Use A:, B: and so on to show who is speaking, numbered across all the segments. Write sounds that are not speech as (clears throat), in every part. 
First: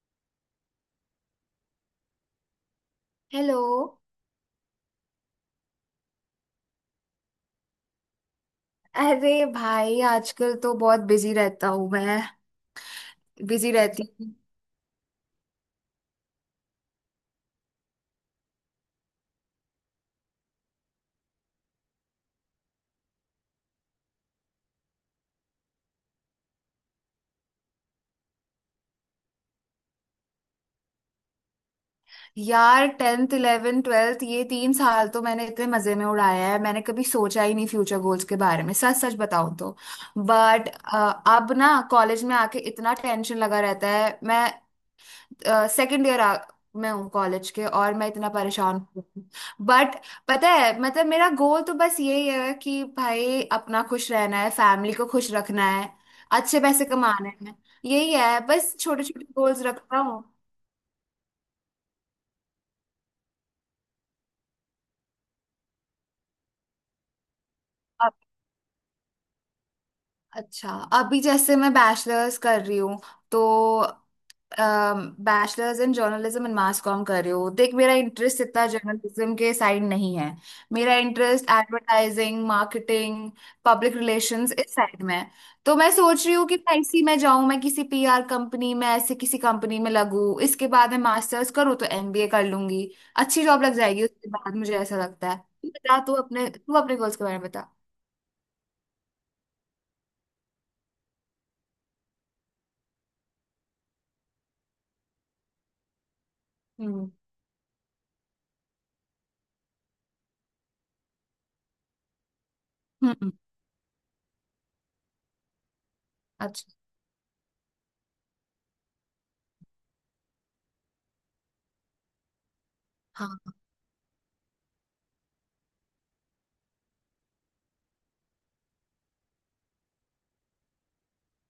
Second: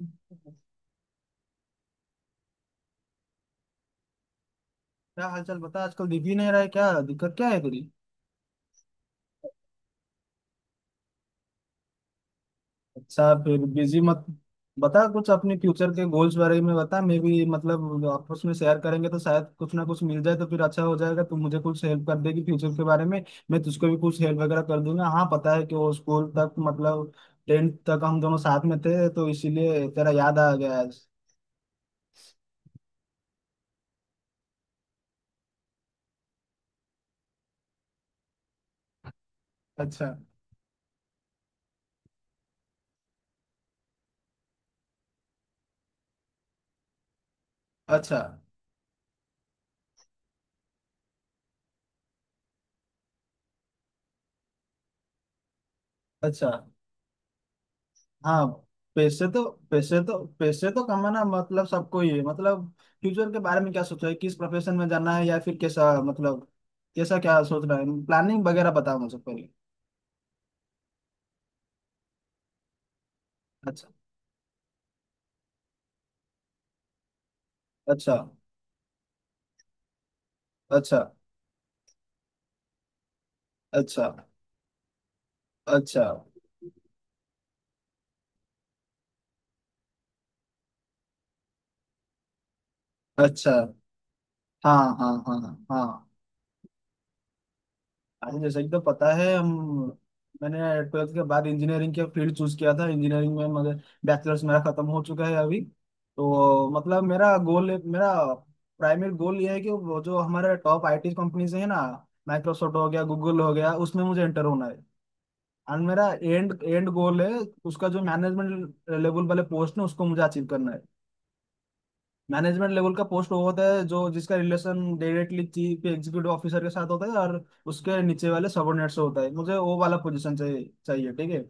A: क्या
B: हेलो।
A: हालचाल बता। आजकल दिख ही नहीं रहा है, क्या दिक्कत क्या है तेरी।
B: अरे भाई आजकल तो बहुत बिजी रहता हूँ मैं
A: अच्छा, फिर
B: बिजी
A: बिजी
B: रहती
A: मत,
B: हूँ
A: बता कुछ अपने फ्यूचर के गोल्स बारे में बता। मैं भी मतलब आपस में शेयर करेंगे तो शायद कुछ ना कुछ मिल जाए तो फिर अच्छा हो जाएगा। तू मुझे कुछ हेल्प कर देगी फ्यूचर के बारे में, मैं तुझको भी कुछ हेल्प वगैरह कर दूंगा। हाँ, पता है कि वो स्कूल तक मतलब 10th तक हम दोनों साथ में थे, तो इसीलिए तेरा याद आ गया आज।
B: यार टेंथ इलेवेंथ ट्वेल्थ ये तीन साल तो मैंने इतने मजे में उड़ाया है। मैंने कभी सोचा ही नहीं फ्यूचर गोल्स के बारे में, सच सच बताऊँ तो।
A: अच्छा।
B: बट अब ना कॉलेज में आके इतना टेंशन लगा रहता है। मैं सेकंड ईयर में हूँ कॉलेज के और मैं
A: अच्छा।
B: इतना परेशान हूँ। बट पता है, मतलब मेरा गोल तो बस यही है कि भाई अपना खुश रहना है, फैमिली को खुश रखना है,
A: अच्छा।
B: अच्छे पैसे कमाने हैं। यही है,
A: हाँ।
B: बस छोटे छोटे
A: पैसे तो
B: गोल्स
A: पैसे
B: रखता
A: तो
B: हूँ।
A: पैसे तो कमाना मतलब सबको ही है। मतलब फ्यूचर के बारे में क्या सोचा है, किस प्रोफेशन में जाना है या फिर कैसा, मतलब कैसा क्या सोच रहा है,
B: अब-
A: प्लानिंग वगैरह बताओ मुझे पहले।
B: अच्छा, अभी जैसे मैं बैचलर्स कर रही हूँ तो
A: अच्छा।
B: Bachelors in journalism and mass com कर रही हूँ। देख, मेरा
A: अच्छा।
B: इंटरेस्ट इतना जर्नलिज्म के साइड नहीं है। मेरा
A: अच्छा।
B: इंटरेस्ट एडवर्टाइजिंग, मार्केटिंग, पब्लिक
A: अच्छा।
B: रिलेशंस इस साइड में है। तो मैं
A: अच्छा।
B: सोच रही हूँ कि मैं इसी में जाऊँ, मैं किसी पीआर कंपनी में, ऐसे किसी कंपनी में लगूँ। इसके बाद मैं मास्टर्स करूँ तो एमबीए कर लूंगी, अच्छी
A: अच्छा।
B: जॉब लग जाएगी उसके बाद,
A: हाँ,
B: मुझे ऐसा
A: हाँ,
B: लगता है।
A: हाँ।
B: तू बता,
A: हाँ,
B: तू अपने गोल्स के बारे में बता।
A: हाँ, जैसे कि तो पता है हम, मैंने 12th के बाद इंजीनियरिंग के फील्ड चूज किया था, इंजीनियरिंग में। मगर बैचलर्स मेरा खत्म हो चुका है अभी, तो मतलब
B: हम्म।
A: मेरा गोल, मेरा प्राइमरी गोल ये है कि वो जो हमारे टॉप आईटी कंपनीज है ना, माइक्रोसॉफ्ट हो गया,
B: हम्म।
A: गूगल हो गया, उसमें मुझे एंटर होना है। और मेरा एंड
B: अच्छा।
A: एंड गोल है उसका, जो मैनेजमेंट लेवल वाले पोस्ट है उसको मुझे अचीव करना है। मैनेजमेंट लेवल का पोस्ट
B: हाँ।
A: वो होता है जो जिसका relation directly chief executive officer के साथ होता है और उसके नीचे वाले सबॉर्डिनेट से होता है। मुझे वो वाला पोजीशन चाहिए चाहिए। ठीक है,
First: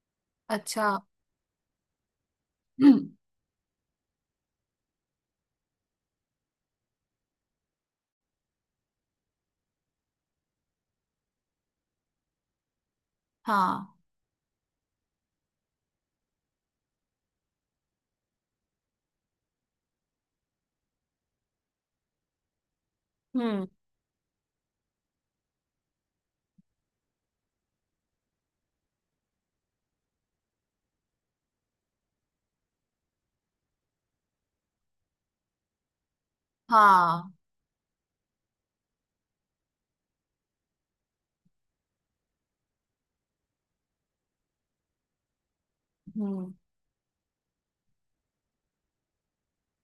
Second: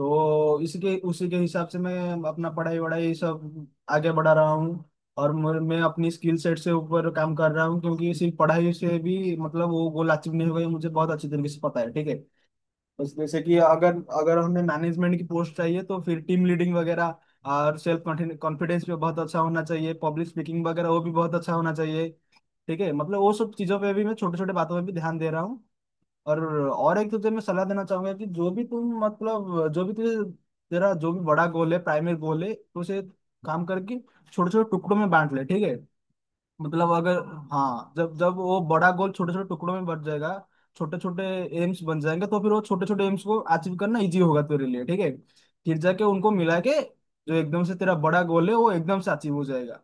A: तो इसी
B: अच्छा।
A: के
B: (clears throat)
A: उसी के हिसाब से मैं अपना पढ़ाई
B: हम्म।
A: वढ़ाई सब आगे बढ़ा रहा हूँ। और मैं अपनी स्किल सेट से ऊपर काम कर रहा हूँ, क्योंकि सिर्फ पढ़ाई से भी मतलब वो गोल अचीव नहीं होगा, ये मुझे बहुत अच्छी तरीके से पता है। ठीक है, बस जैसे कि अगर
B: हाँ।
A: अगर हमें मैनेजमेंट की पोस्ट चाहिए तो फिर टीम लीडिंग वगैरह और सेल्फ कॉन्फिडेंस पे बहुत अच्छा होना चाहिए, पब्लिक स्पीकिंग वगैरह वो भी बहुत अच्छा होना चाहिए। ठीक है, मतलब वो सब
B: हम्म।
A: चीज़ों पे भी, मैं छोटे छोटे बातों पे भी ध्यान दे रहा हूँ। और और एक तुझे मैं सलाह देना चाहूंगा कि जो भी तुम मतलब जो भी तुझे, तेरा जो भी बड़ा गोल है, प्राइमरी गोल है, तो उसे काम करके छोटे छोटे टुकड़ों में बांट ले। ठीक है, मतलब अगर,
B: हाँ।
A: हाँ, जब जब वो बड़ा गोल छोटे छोटे टुकड़ों में बट जाएगा, छोटे छोटे एम्स बन जाएंगे, तो फिर वो छोटे छोटे एम्स को अचीव करना इजी होगा तेरे लिए। ठीक है, फिर जाके उनको
B: हम्म।
A: मिला के जो एकदम से तेरा बड़ा गोल है वो एकदम से अचीव हो जाएगा,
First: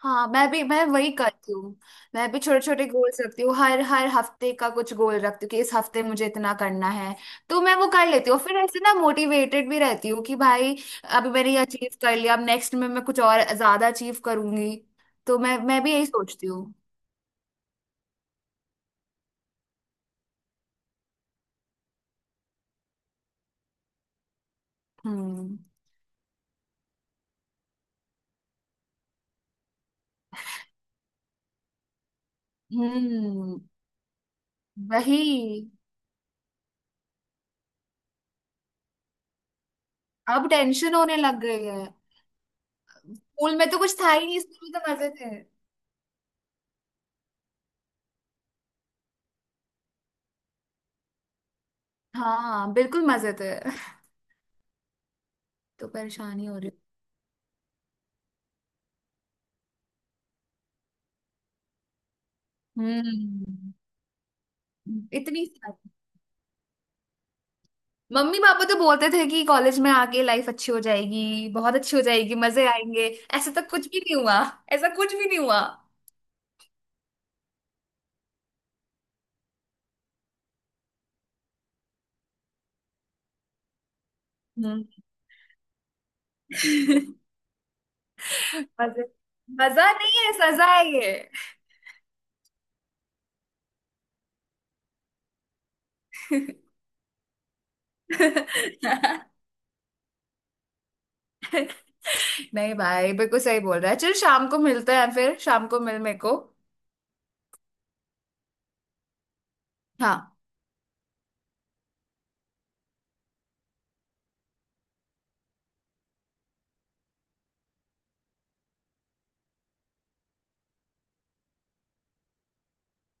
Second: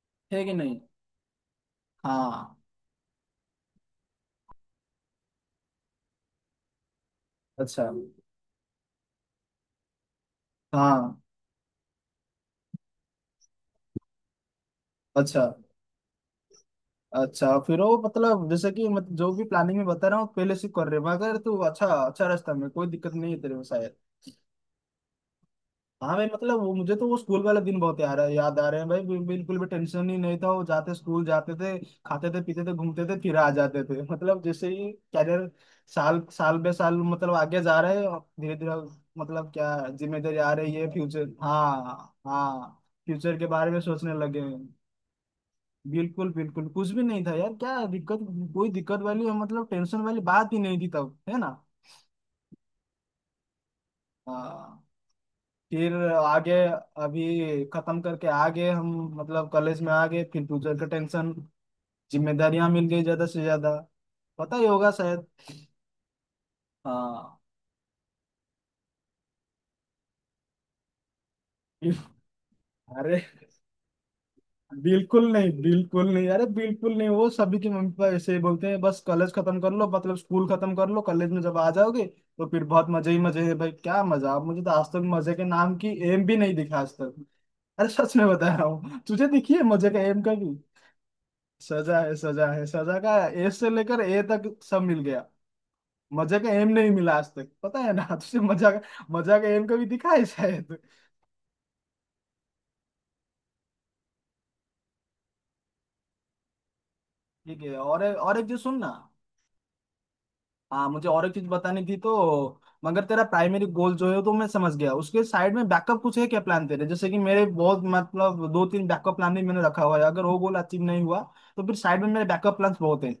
B: हाँ,
A: है कि नहीं।
B: मैं वही करती हूँ। मैं भी
A: हाँ।
B: छोटे छोटे गोल्स रखती हूँ, हर हर हफ्ते का कुछ गोल रखती हूँ कि इस हफ्ते मुझे इतना करना है तो मैं
A: अच्छा।
B: वो कर लेती हूँ। फिर ऐसे ना मोटिवेटेड भी रहती हूँ कि भाई
A: हाँ।
B: अभी मैंने ये अचीव कर लिया, अब नेक्स्ट में मैं कुछ और ज्यादा अचीव करूंगी। तो
A: अच्छा।
B: मैं भी यही सोचती हूँ।
A: अच्छा फिर वो मतलब, जैसे कि मत, जो भी प्लानिंग में बता रहा हूँ पहले से कर रहे, मगर तू अच्छा, अच्छा रास्ता में कोई दिक्कत नहीं है तेरे को शायद।
B: हम्म।
A: हाँ भाई, मतलब वो मुझे तो वो स्कूल वाला दिन बहुत याद याद आ रहे हैं भाई, बिल्कुल भी टेंशन ही नहीं था वो। जाते स्कूल जाते थे, खाते थे, पीते थे, घूमते थे, फिर आ
B: हम्म।
A: जाते थे। (laughs) मतलब जैसे ही कैरियर,
B: वही,
A: साल साल बे साल मतलब आगे जा रहे हैं, धीरे धीरे मतलब क्या जिम्मेदारी
B: अब
A: आ रही है,
B: टेंशन होने
A: फ्यूचर,
B: लग गई है।
A: हाँ हाँ फ्यूचर के
B: स्कूल में
A: बारे
B: तो
A: में
B: कुछ था
A: सोचने
B: ही
A: लगे
B: नहीं, स्कूल
A: हैं।
B: में तो मजे थे।
A: बिल्कुल बिल्कुल, कुछ भी नहीं था यार, क्या दिक्कत, कोई दिक्कत वाली मतलब टेंशन वाली बात ही नहीं थी तब, है ना।
B: हाँ बिल्कुल मजे थे।
A: हाँ,
B: तो
A: फिर
B: परेशानी
A: आगे
B: हो रही
A: अभी खत्म करके आगे हम, मतलब कॉलेज में आ गए फिर फ्यूचर का टेंशन, जिम्मेदारियां
B: है।
A: मिल गई ज्यादा से
B: हम्म।
A: ज्यादा, पता ही होगा शायद।
B: इतनी सारी।
A: हाँ।
B: मम्मी पापा तो बोलते थे कि कॉलेज में आके लाइफ अच्छी हो जाएगी, बहुत अच्छी हो जाएगी, मजे आएंगे।
A: अरे
B: ऐसा तो कुछ भी नहीं हुआ, ऐसा कुछ भी
A: बिल्कुल
B: नहीं
A: नहीं,
B: हुआ।
A: बिल्कुल नहीं, अरे बिल्कुल नहीं, वो सभी के मम्मी पापा ऐसे ही बोलते हैं, बस कॉलेज खत्म कर लो मतलब स्कूल खत्म कर लो, कॉलेज में जब आ जाओगे तो फिर बहुत मजे ही मजे है भाई, क्या मजा, मुझे तो
B: हम्म।
A: आज तक मजे के नाम की एम भी नहीं दिखा आज तक।
B: (laughs)
A: अरे सच में बता रहा हूँ
B: मजे,
A: तुझे, दिखी है मजे
B: मजा
A: का
B: नहीं
A: एम
B: है
A: कभी।
B: सजा है ये।
A: सजा है, सजा है, सजा का ए से लेकर ए तक सब मिल गया, मजा का एम नहीं मिला आज तक, पता है ना। (laughs) तुझे मजा का,
B: (laughs)
A: मजा का एम कभी दिखा है शायद।
B: नहीं भाई, बिल्कुल सही बोल रहा है। चल शाम को मिलते हैं, फिर शाम को मिल मेरे को।
A: ठीक है, और एक चीज सुन ना।
B: हाँ,
A: हाँ, मुझे और एक चीज बतानी थी तो, मगर तेरा प्राइमरी गोल जो है तो मैं समझ गया, उसके साइड में बैकअप कुछ है क्या प्लान तेरे, जैसे कि मेरे बहुत मतलब दो तीन बैकअप प्लान भी मैंने रखा हुआ है। अगर वो गोल अचीव नहीं हुआ तो फिर साइड में मेरे बैकअप प्लान बहुत हैं,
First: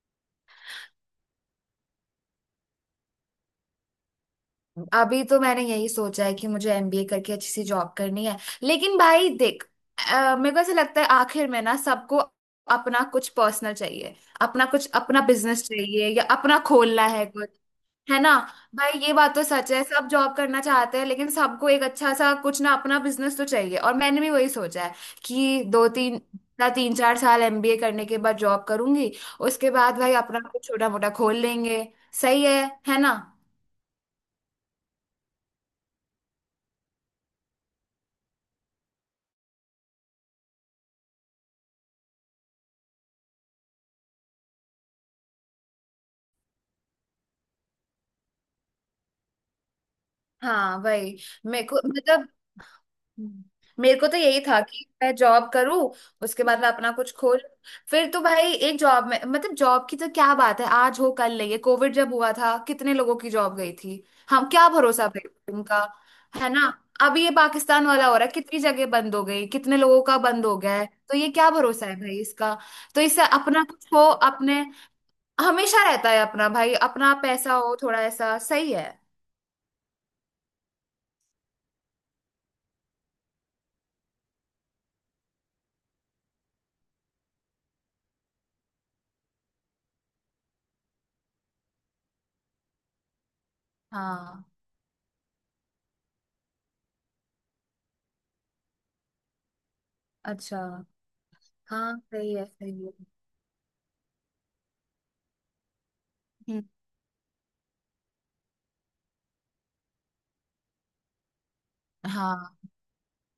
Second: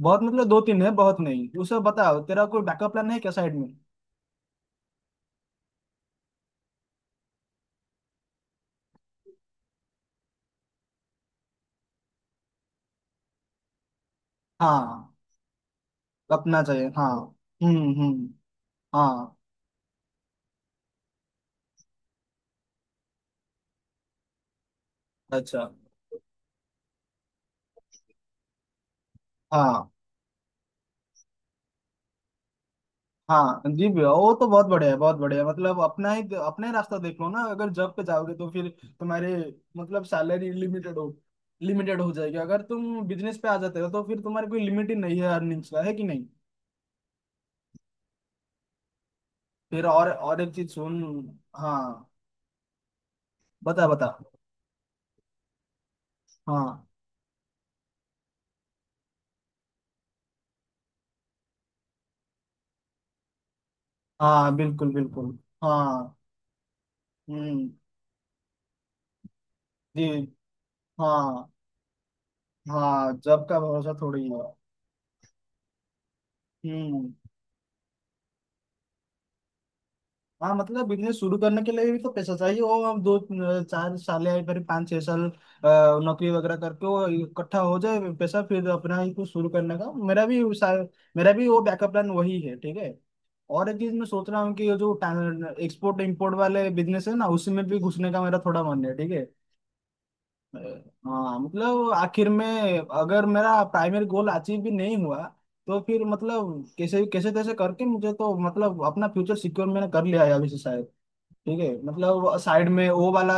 A: बहुत मतलब दो तीन है, बहुत नहीं, उसे बताओ तेरा कोई बैकअप प्लान है क्या साइड में।
B: अभी तो मैंने यही सोचा है कि मुझे एमबीए करके अच्छी सी जॉब करनी है। लेकिन भाई देख, मेरे को ऐसा लगता है आखिर में ना सबको अपना कुछ पर्सनल चाहिए,
A: हाँ,
B: अपना बिजनेस चाहिए या अपना
A: अपना चाहिए।
B: खोलना
A: हाँ।
B: है कुछ।
A: हम्म,
B: है
A: हम्म।
B: ना भाई, ये बात
A: हाँ।
B: तो सच है, सब जॉब करना चाहते हैं लेकिन सबको एक अच्छा सा कुछ ना, अपना बिजनेस तो चाहिए। और मैंने भी वही सोचा है कि
A: अच्छा।
B: दो तीन ना, तीन चार साल एमबीए करने के बाद जॉब करूंगी, उसके
A: हाँ।
B: बाद भाई अपना कुछ छोटा मोटा खोल लेंगे। सही है ना?
A: हाँ जी भैया, वो तो बहुत बढ़िया है, बहुत बढ़िया है। मतलब अपना ही रास्ता देख लो ना, अगर जॉब पे जाओगे तो फिर तुम्हारे मतलब सैलरी लिमिटेड हो जाएगी। अगर तुम बिजनेस पे आ जाते हो तो फिर तुम्हारी कोई लिमिट ही नहीं है अर्निंग्स का, है कि नहीं। फिर और एक चीज
B: हाँ
A: सुन।
B: वही, मेरे को
A: हाँ,
B: मतलब
A: बता
B: मेरे को
A: बता।
B: तो यही था कि मैं जॉब करूँ, उसके बाद मैं
A: हाँ।
B: अपना कुछ खोल। फिर तो भाई एक जॉब में, मतलब जॉब की तो क्या बात है, आज हो कल नहीं। ये कोविड जब हुआ था कितने लोगों की जॉब गई थी, हम
A: हाँ
B: क्या
A: बिल्कुल
B: भरोसा
A: बिल्कुल।
B: भाई उनका,
A: हाँ।
B: है ना? अभी ये
A: हम्म।
B: पाकिस्तान वाला हो रहा है, कितनी जगह बंद हो गई, कितने लोगों
A: जी।
B: का बंद हो गया है, तो ये
A: हाँ।
B: क्या भरोसा है भाई इसका। तो
A: हाँ,
B: इससे
A: जॉब का
B: अपना कुछ
A: भरोसा
B: हो,
A: थोड़ी है।
B: अपने हमेशा रहता है अपना, भाई
A: हम्म।
B: अपना पैसा हो थोड़ा ऐसा, सही है।
A: हाँ, मतलब बिजनेस शुरू करने के लिए भी तो पैसा चाहिए, वो हम दो चार साल या फिर पाँच छह साल नौकरी वगैरह करके वो इकट्ठा हो जाए पैसा, फिर अपना ही कुछ शुरू करने का, मेरा भी वो बैकअप प्लान वही है। ठीक है, और एक चीज मैं सोच रहा
B: हाँ।
A: हूँ कि ये जो एक्सपोर्ट इम्पोर्ट वाले बिजनेस है ना उसमें भी घुसने का मेरा थोड़ा मन है। ठीक है, अ,
B: अच्छा।
A: हाँ मतलब
B: हाँ
A: आखिर
B: सही
A: में
B: है सही है।
A: अगर मेरा प्राइमरी गोल अचीव भी नहीं हुआ, तो फिर
B: हम्म।
A: मतलब कैसे कैसे तैसे करके मुझे तो मतलब अपना फ्यूचर सिक्योर मैंने कर लिया है अभी से शायद। ठीक है, मतलब
B: हाँ।
A: साइड में वो वाला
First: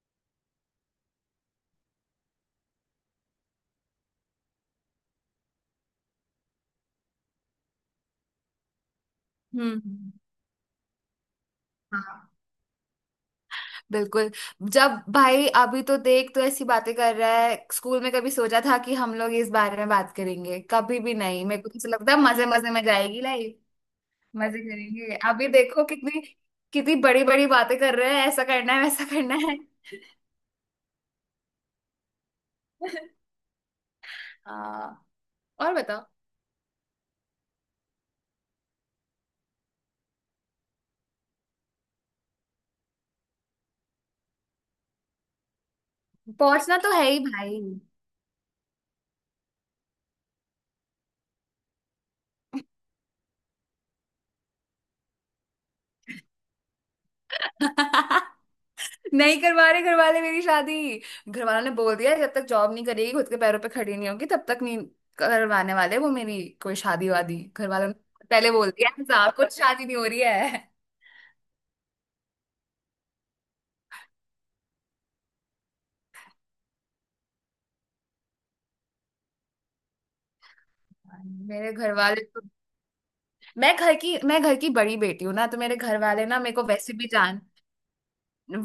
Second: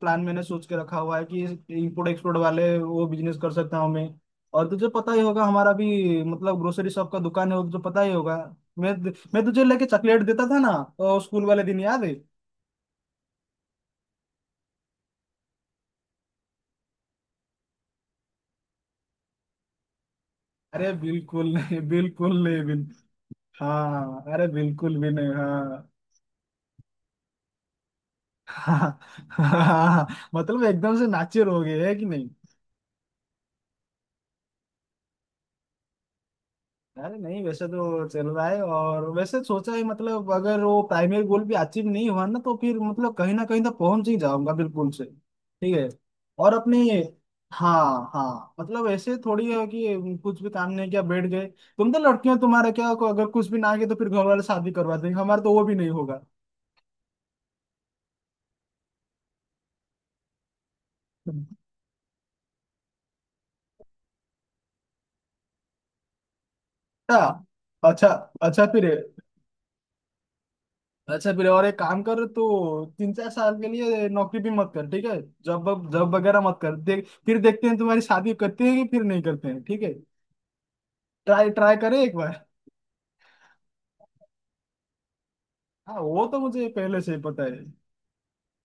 A: प्लान मैंने सोच के रखा हुआ है कि इंपोर्ट एक्सपोर्ट वाले वो बिजनेस कर सकता हूँ मैं। और तुझे पता ही होगा, हमारा भी मतलब ग्रोसरी शॉप का दुकान है, वो तुझे पता ही होगा, मैं तुझे
B: हम्म।
A: लेके
B: हम्म।
A: चॉकलेट देता था ना, तो स्कूल वाले दिन याद है।
B: हाँ बिल्कुल, जब भाई अभी तो देख तो ऐसी बातें कर रहा है, स्कूल में कभी सोचा था कि हम लोग इस बारे में बात करेंगे?
A: अरे
B: कभी भी नहीं,
A: बिल्कुल
B: मेरे को
A: नहीं,
B: तो लगता है
A: बिल्कुल
B: मजे
A: नहीं,
B: मजे
A: बिल
B: में जाएगी लाइफ,
A: हाँ अरे
B: मजे
A: बिल्कुल भी
B: करेंगे।
A: नहीं,
B: अभी देखो
A: हाँ।
B: कितनी कितनी बड़ी बड़ी बातें कर रहे हैं, ऐसा
A: (laughs)
B: करना है
A: हाँ,
B: वैसा करना है।
A: हाँ, हाँ, मतलब एकदम से नाचे रहोगे है कि।
B: (laughs) हाँ, और बताओ।
A: अरे नहीं, वैसे तो चल रहा है और वैसे सोचा है, मतलब अगर वो प्राइमरी गोल भी अचीव नहीं हुआ ना, तो फिर मतलब कहीं ना कहीं तो पहुंच ही जाऊंगा बिल्कुल से। ठीक है, और
B: पहुंचना
A: अपने,
B: तो है ही भाई।
A: हाँ हाँ, मतलब ऐसे थोड़ी है कि कुछ भी काम नहीं किया बैठ गए। तुम तो लड़कियां, तुम्हारा क्या, अगर कुछ भी ना किया तो फिर घर वाले शादी करवा देंगे, हमारा तो वो भी नहीं होगा।
B: (laughs) नहीं करवा रहे घर वाले मेरी शादी, घर वालों ने बोल दिया है, जब तक जॉब नहीं करेगी, खुद के पैरों पे खड़ी नहीं होगी, तब तक नहीं करवाने वाले वो मेरी कोई शादी वादी।
A: अच्छा।
B: घर वालों ने
A: अच्छा।
B: पहले
A: अच्छा
B: बोल
A: फिर,
B: दिया है, साहब कुछ शादी नहीं हो रही है।
A: अच्छा फिर और एक काम कर, तो तीन चार साल के लिए नौकरी भी मत कर, ठीक है, जॉब जॉब वगैरह मत कर, देख फिर देखते हैं तुम्हारी शादी करते हैं कि फिर नहीं करते हैं। ठीक है, ट्राई
B: मेरे
A: ट्राई
B: घर
A: करें एक
B: वाले तो,
A: बार।
B: मैं घर की बड़ी बेटी हूँ ना, तो मेरे घर
A: हाँ, वो
B: वाले
A: तो
B: ना मेरे को
A: मुझे
B: वैसे
A: पहले
B: भी
A: से ही
B: जान,
A: पता है।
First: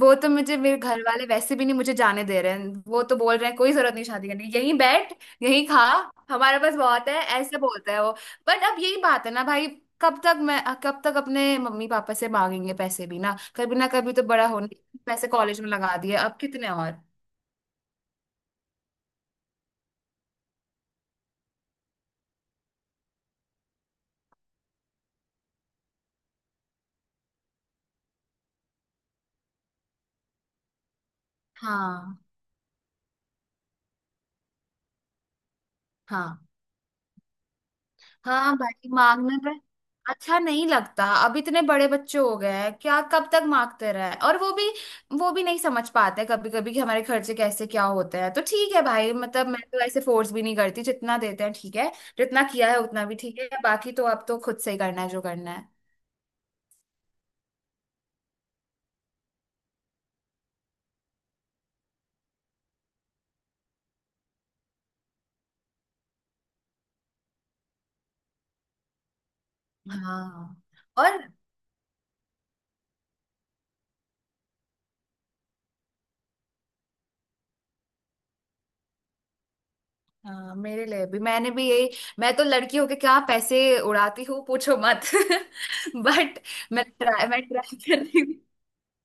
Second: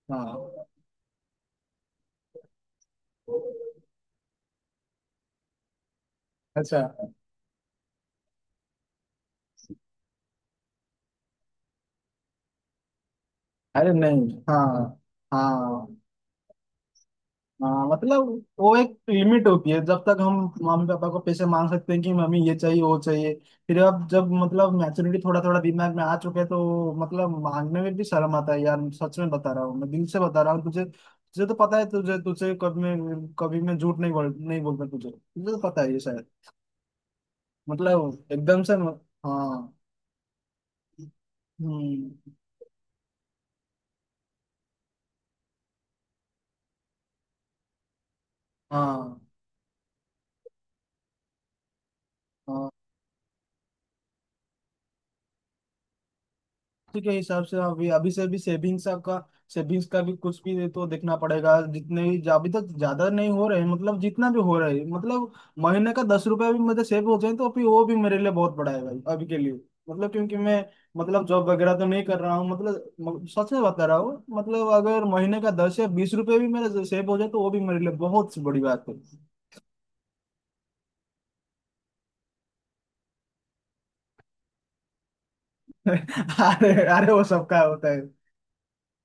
B: वो तो मुझे,
A: हाँ।
B: मेरे घर वाले वैसे भी नहीं मुझे जाने दे रहे हैं। वो तो बोल रहे हैं कोई जरूरत नहीं शादी करने की, यहीं बैठ, यहीं खा, हमारे पास
A: अच्छा।
B: बहुत है, ऐसे बोलता है वो। बट अब यही बात है ना भाई, कब तक अपने मम्मी पापा से मांगेंगे पैसे भी ना, कभी ना
A: अरे
B: कभी तो
A: नहीं,
B: बड़ा
A: हाँ,
B: होने। पैसे कॉलेज में
A: हाँ,
B: लगा दिए, अब कितने और।
A: हाँ, मतलब वो एक लिमिट होती है जब तक हम मम्मी पापा को पैसे मांग सकते हैं कि मम्मी ये चाहिए, वो चाहिए। फिर अब जब मतलब मैच्योरिटी थोड़ा थोड़ा दिमाग में आ चुके हैं तो मतलब मांगने में भी शर्म आता है यार, सच में बता रहा हूँ मैं, दिल से बता रहा हूँ तुझे, तुझे तो पता है,
B: हाँ।
A: तुझे तुझे कभी मैं झूठ नहीं बोलता, तुझे तुझे तो पता है ये शायद।
B: हाँ,
A: मतलब
B: हाँ
A: एकदम से,
B: भाई, मांगने पे
A: हाँ।
B: अच्छा नहीं लगता, अब इतने बड़े बच्चे
A: हम्म।
B: हो गए हैं क्या, कब तक मांगते रहे। और वो भी, वो भी नहीं समझ पाते कभी कभी कि हमारे खर्चे कैसे क्या होते हैं। तो ठीक है भाई,
A: हाँ।
B: मतलब मैं तो ऐसे फोर्स भी नहीं करती, जितना देते हैं ठीक है, जितना
A: हाँ,
B: किया है उतना भी ठीक है, बाकी तो अब तो खुद से ही करना है जो करना है।
A: उसी के हिसाब से अभी, अभी से भी सेविंग्स का भी कुछ भी तो देखना पड़ेगा, जितने भी अभी तक ज्यादा नहीं हो रहे हैं, मतलब जितना भी हो रहा है। मतलब महीने का 10 रुपया भी मेरे सेव हो जाए तो फिर वो भी मेरे लिए बहुत बड़ा है भाई अभी के लिए। मतलब क्योंकि
B: हाँ
A: मैं
B: और।
A: मतलब जॉब वगैरह तो नहीं कर रहा हूँ, मतलब सच में बता रहा हूँ, मतलब अगर महीने का 10 या 20 रुपये भी मेरे सेव हो जाए तो वो भी मेरे लिए बहुत बड़ी बात है।
B: हाँ, मेरे लिए भी, मैंने भी यही। मैं तो लड़की होके क्या पैसे उड़ाती हूँ, पूछो मत। (laughs) बट,
A: (laughs) अरे अरे, वो
B: मैं
A: सबका
B: ट्राई
A: होता है।
B: करती,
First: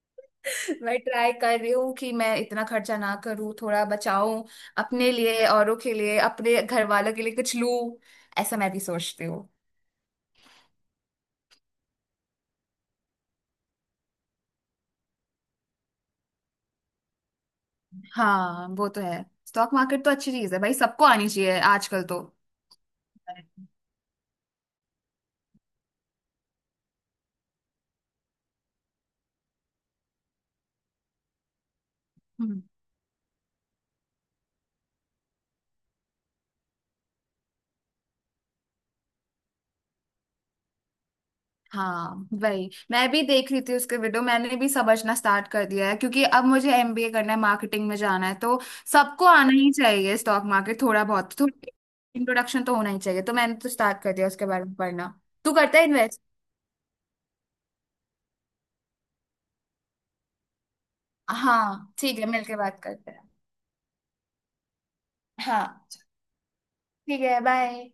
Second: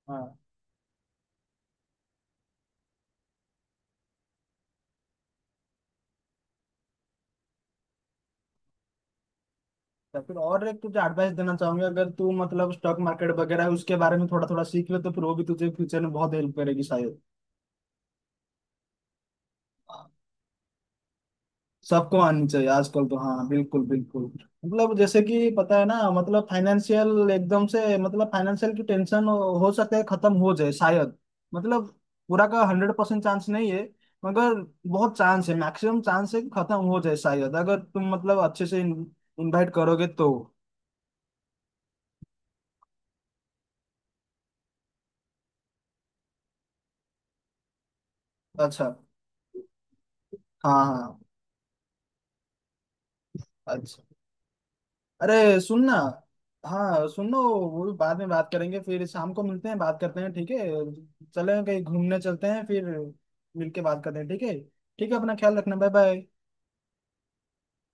A: हाँ,
B: मैं ट्राई कर रही हूँ कि मैं इतना खर्चा ना करूँ, थोड़ा बचाऊं अपने लिए, औरों के लिए, अपने घर वालों के लिए कुछ लूं, ऐसा मैं भी सोचती हूँ।
A: या फिर और एक तुझे एडवाइस देना चाहूंगा, अगर तू मतलब स्टॉक मार्केट वगैरह है, उसके बारे में थोड़ा थोड़ा सीख ले तो फिर वो भी तुझे फ्यूचर में बहुत हेल्प करेगी शायद।
B: हाँ वो तो है, स्टॉक मार्केट तो अच्छी चीज है भाई, सबको आनी चाहिए आजकल
A: सबको
B: तो।
A: आनी चाहिए आजकल तो, हाँ बिल्कुल बिल्कुल। मतलब जैसे कि पता है ना, मतलब फाइनेंशियल एकदम से मतलब फाइनेंशियल की टेंशन हो सकता है खत्म हो जाए शायद। मतलब पूरा
B: हम्म।
A: का 100% चांस नहीं है, मगर बहुत चांस है, मैक्सिमम चांस है कि खत्म हो जाए शायद अगर तुम मतलब अच्छे से इन्वाइट करोगे तो।
B: हाँ वही, मैं भी देख रही थी उसके वीडियो, मैंने भी समझना स्टार्ट कर दिया है क्योंकि अब मुझे एमबीए करना है, मार्केटिंग में जाना है तो
A: अच्छा।
B: सबको आना ही चाहिए स्टॉक मार्केट,
A: हाँ
B: थोड़ा
A: हाँ।
B: बहुत, थोड़ा इंट्रोडक्शन तो होना ही चाहिए। तो मैंने तो
A: अच्छा।
B: स्टार्ट कर दिया उसके बारे में पढ़ना। तू
A: अरे
B: करता है?
A: सुनना, हाँ सुन लो, वो भी बाद में बात करेंगे, फिर शाम को मिलते हैं बात करते हैं। ठीक है, चलें कहीं
B: हाँ
A: घूमने
B: ठीक है,
A: चलते
B: मिलके
A: हैं,
B: बात
A: फिर
B: करते हैं।
A: मिलके बात करते हैं। ठीक है, ठीक है अपना ख्याल रखना,
B: हाँ
A: बाय बाय।
B: ठीक है, बाय।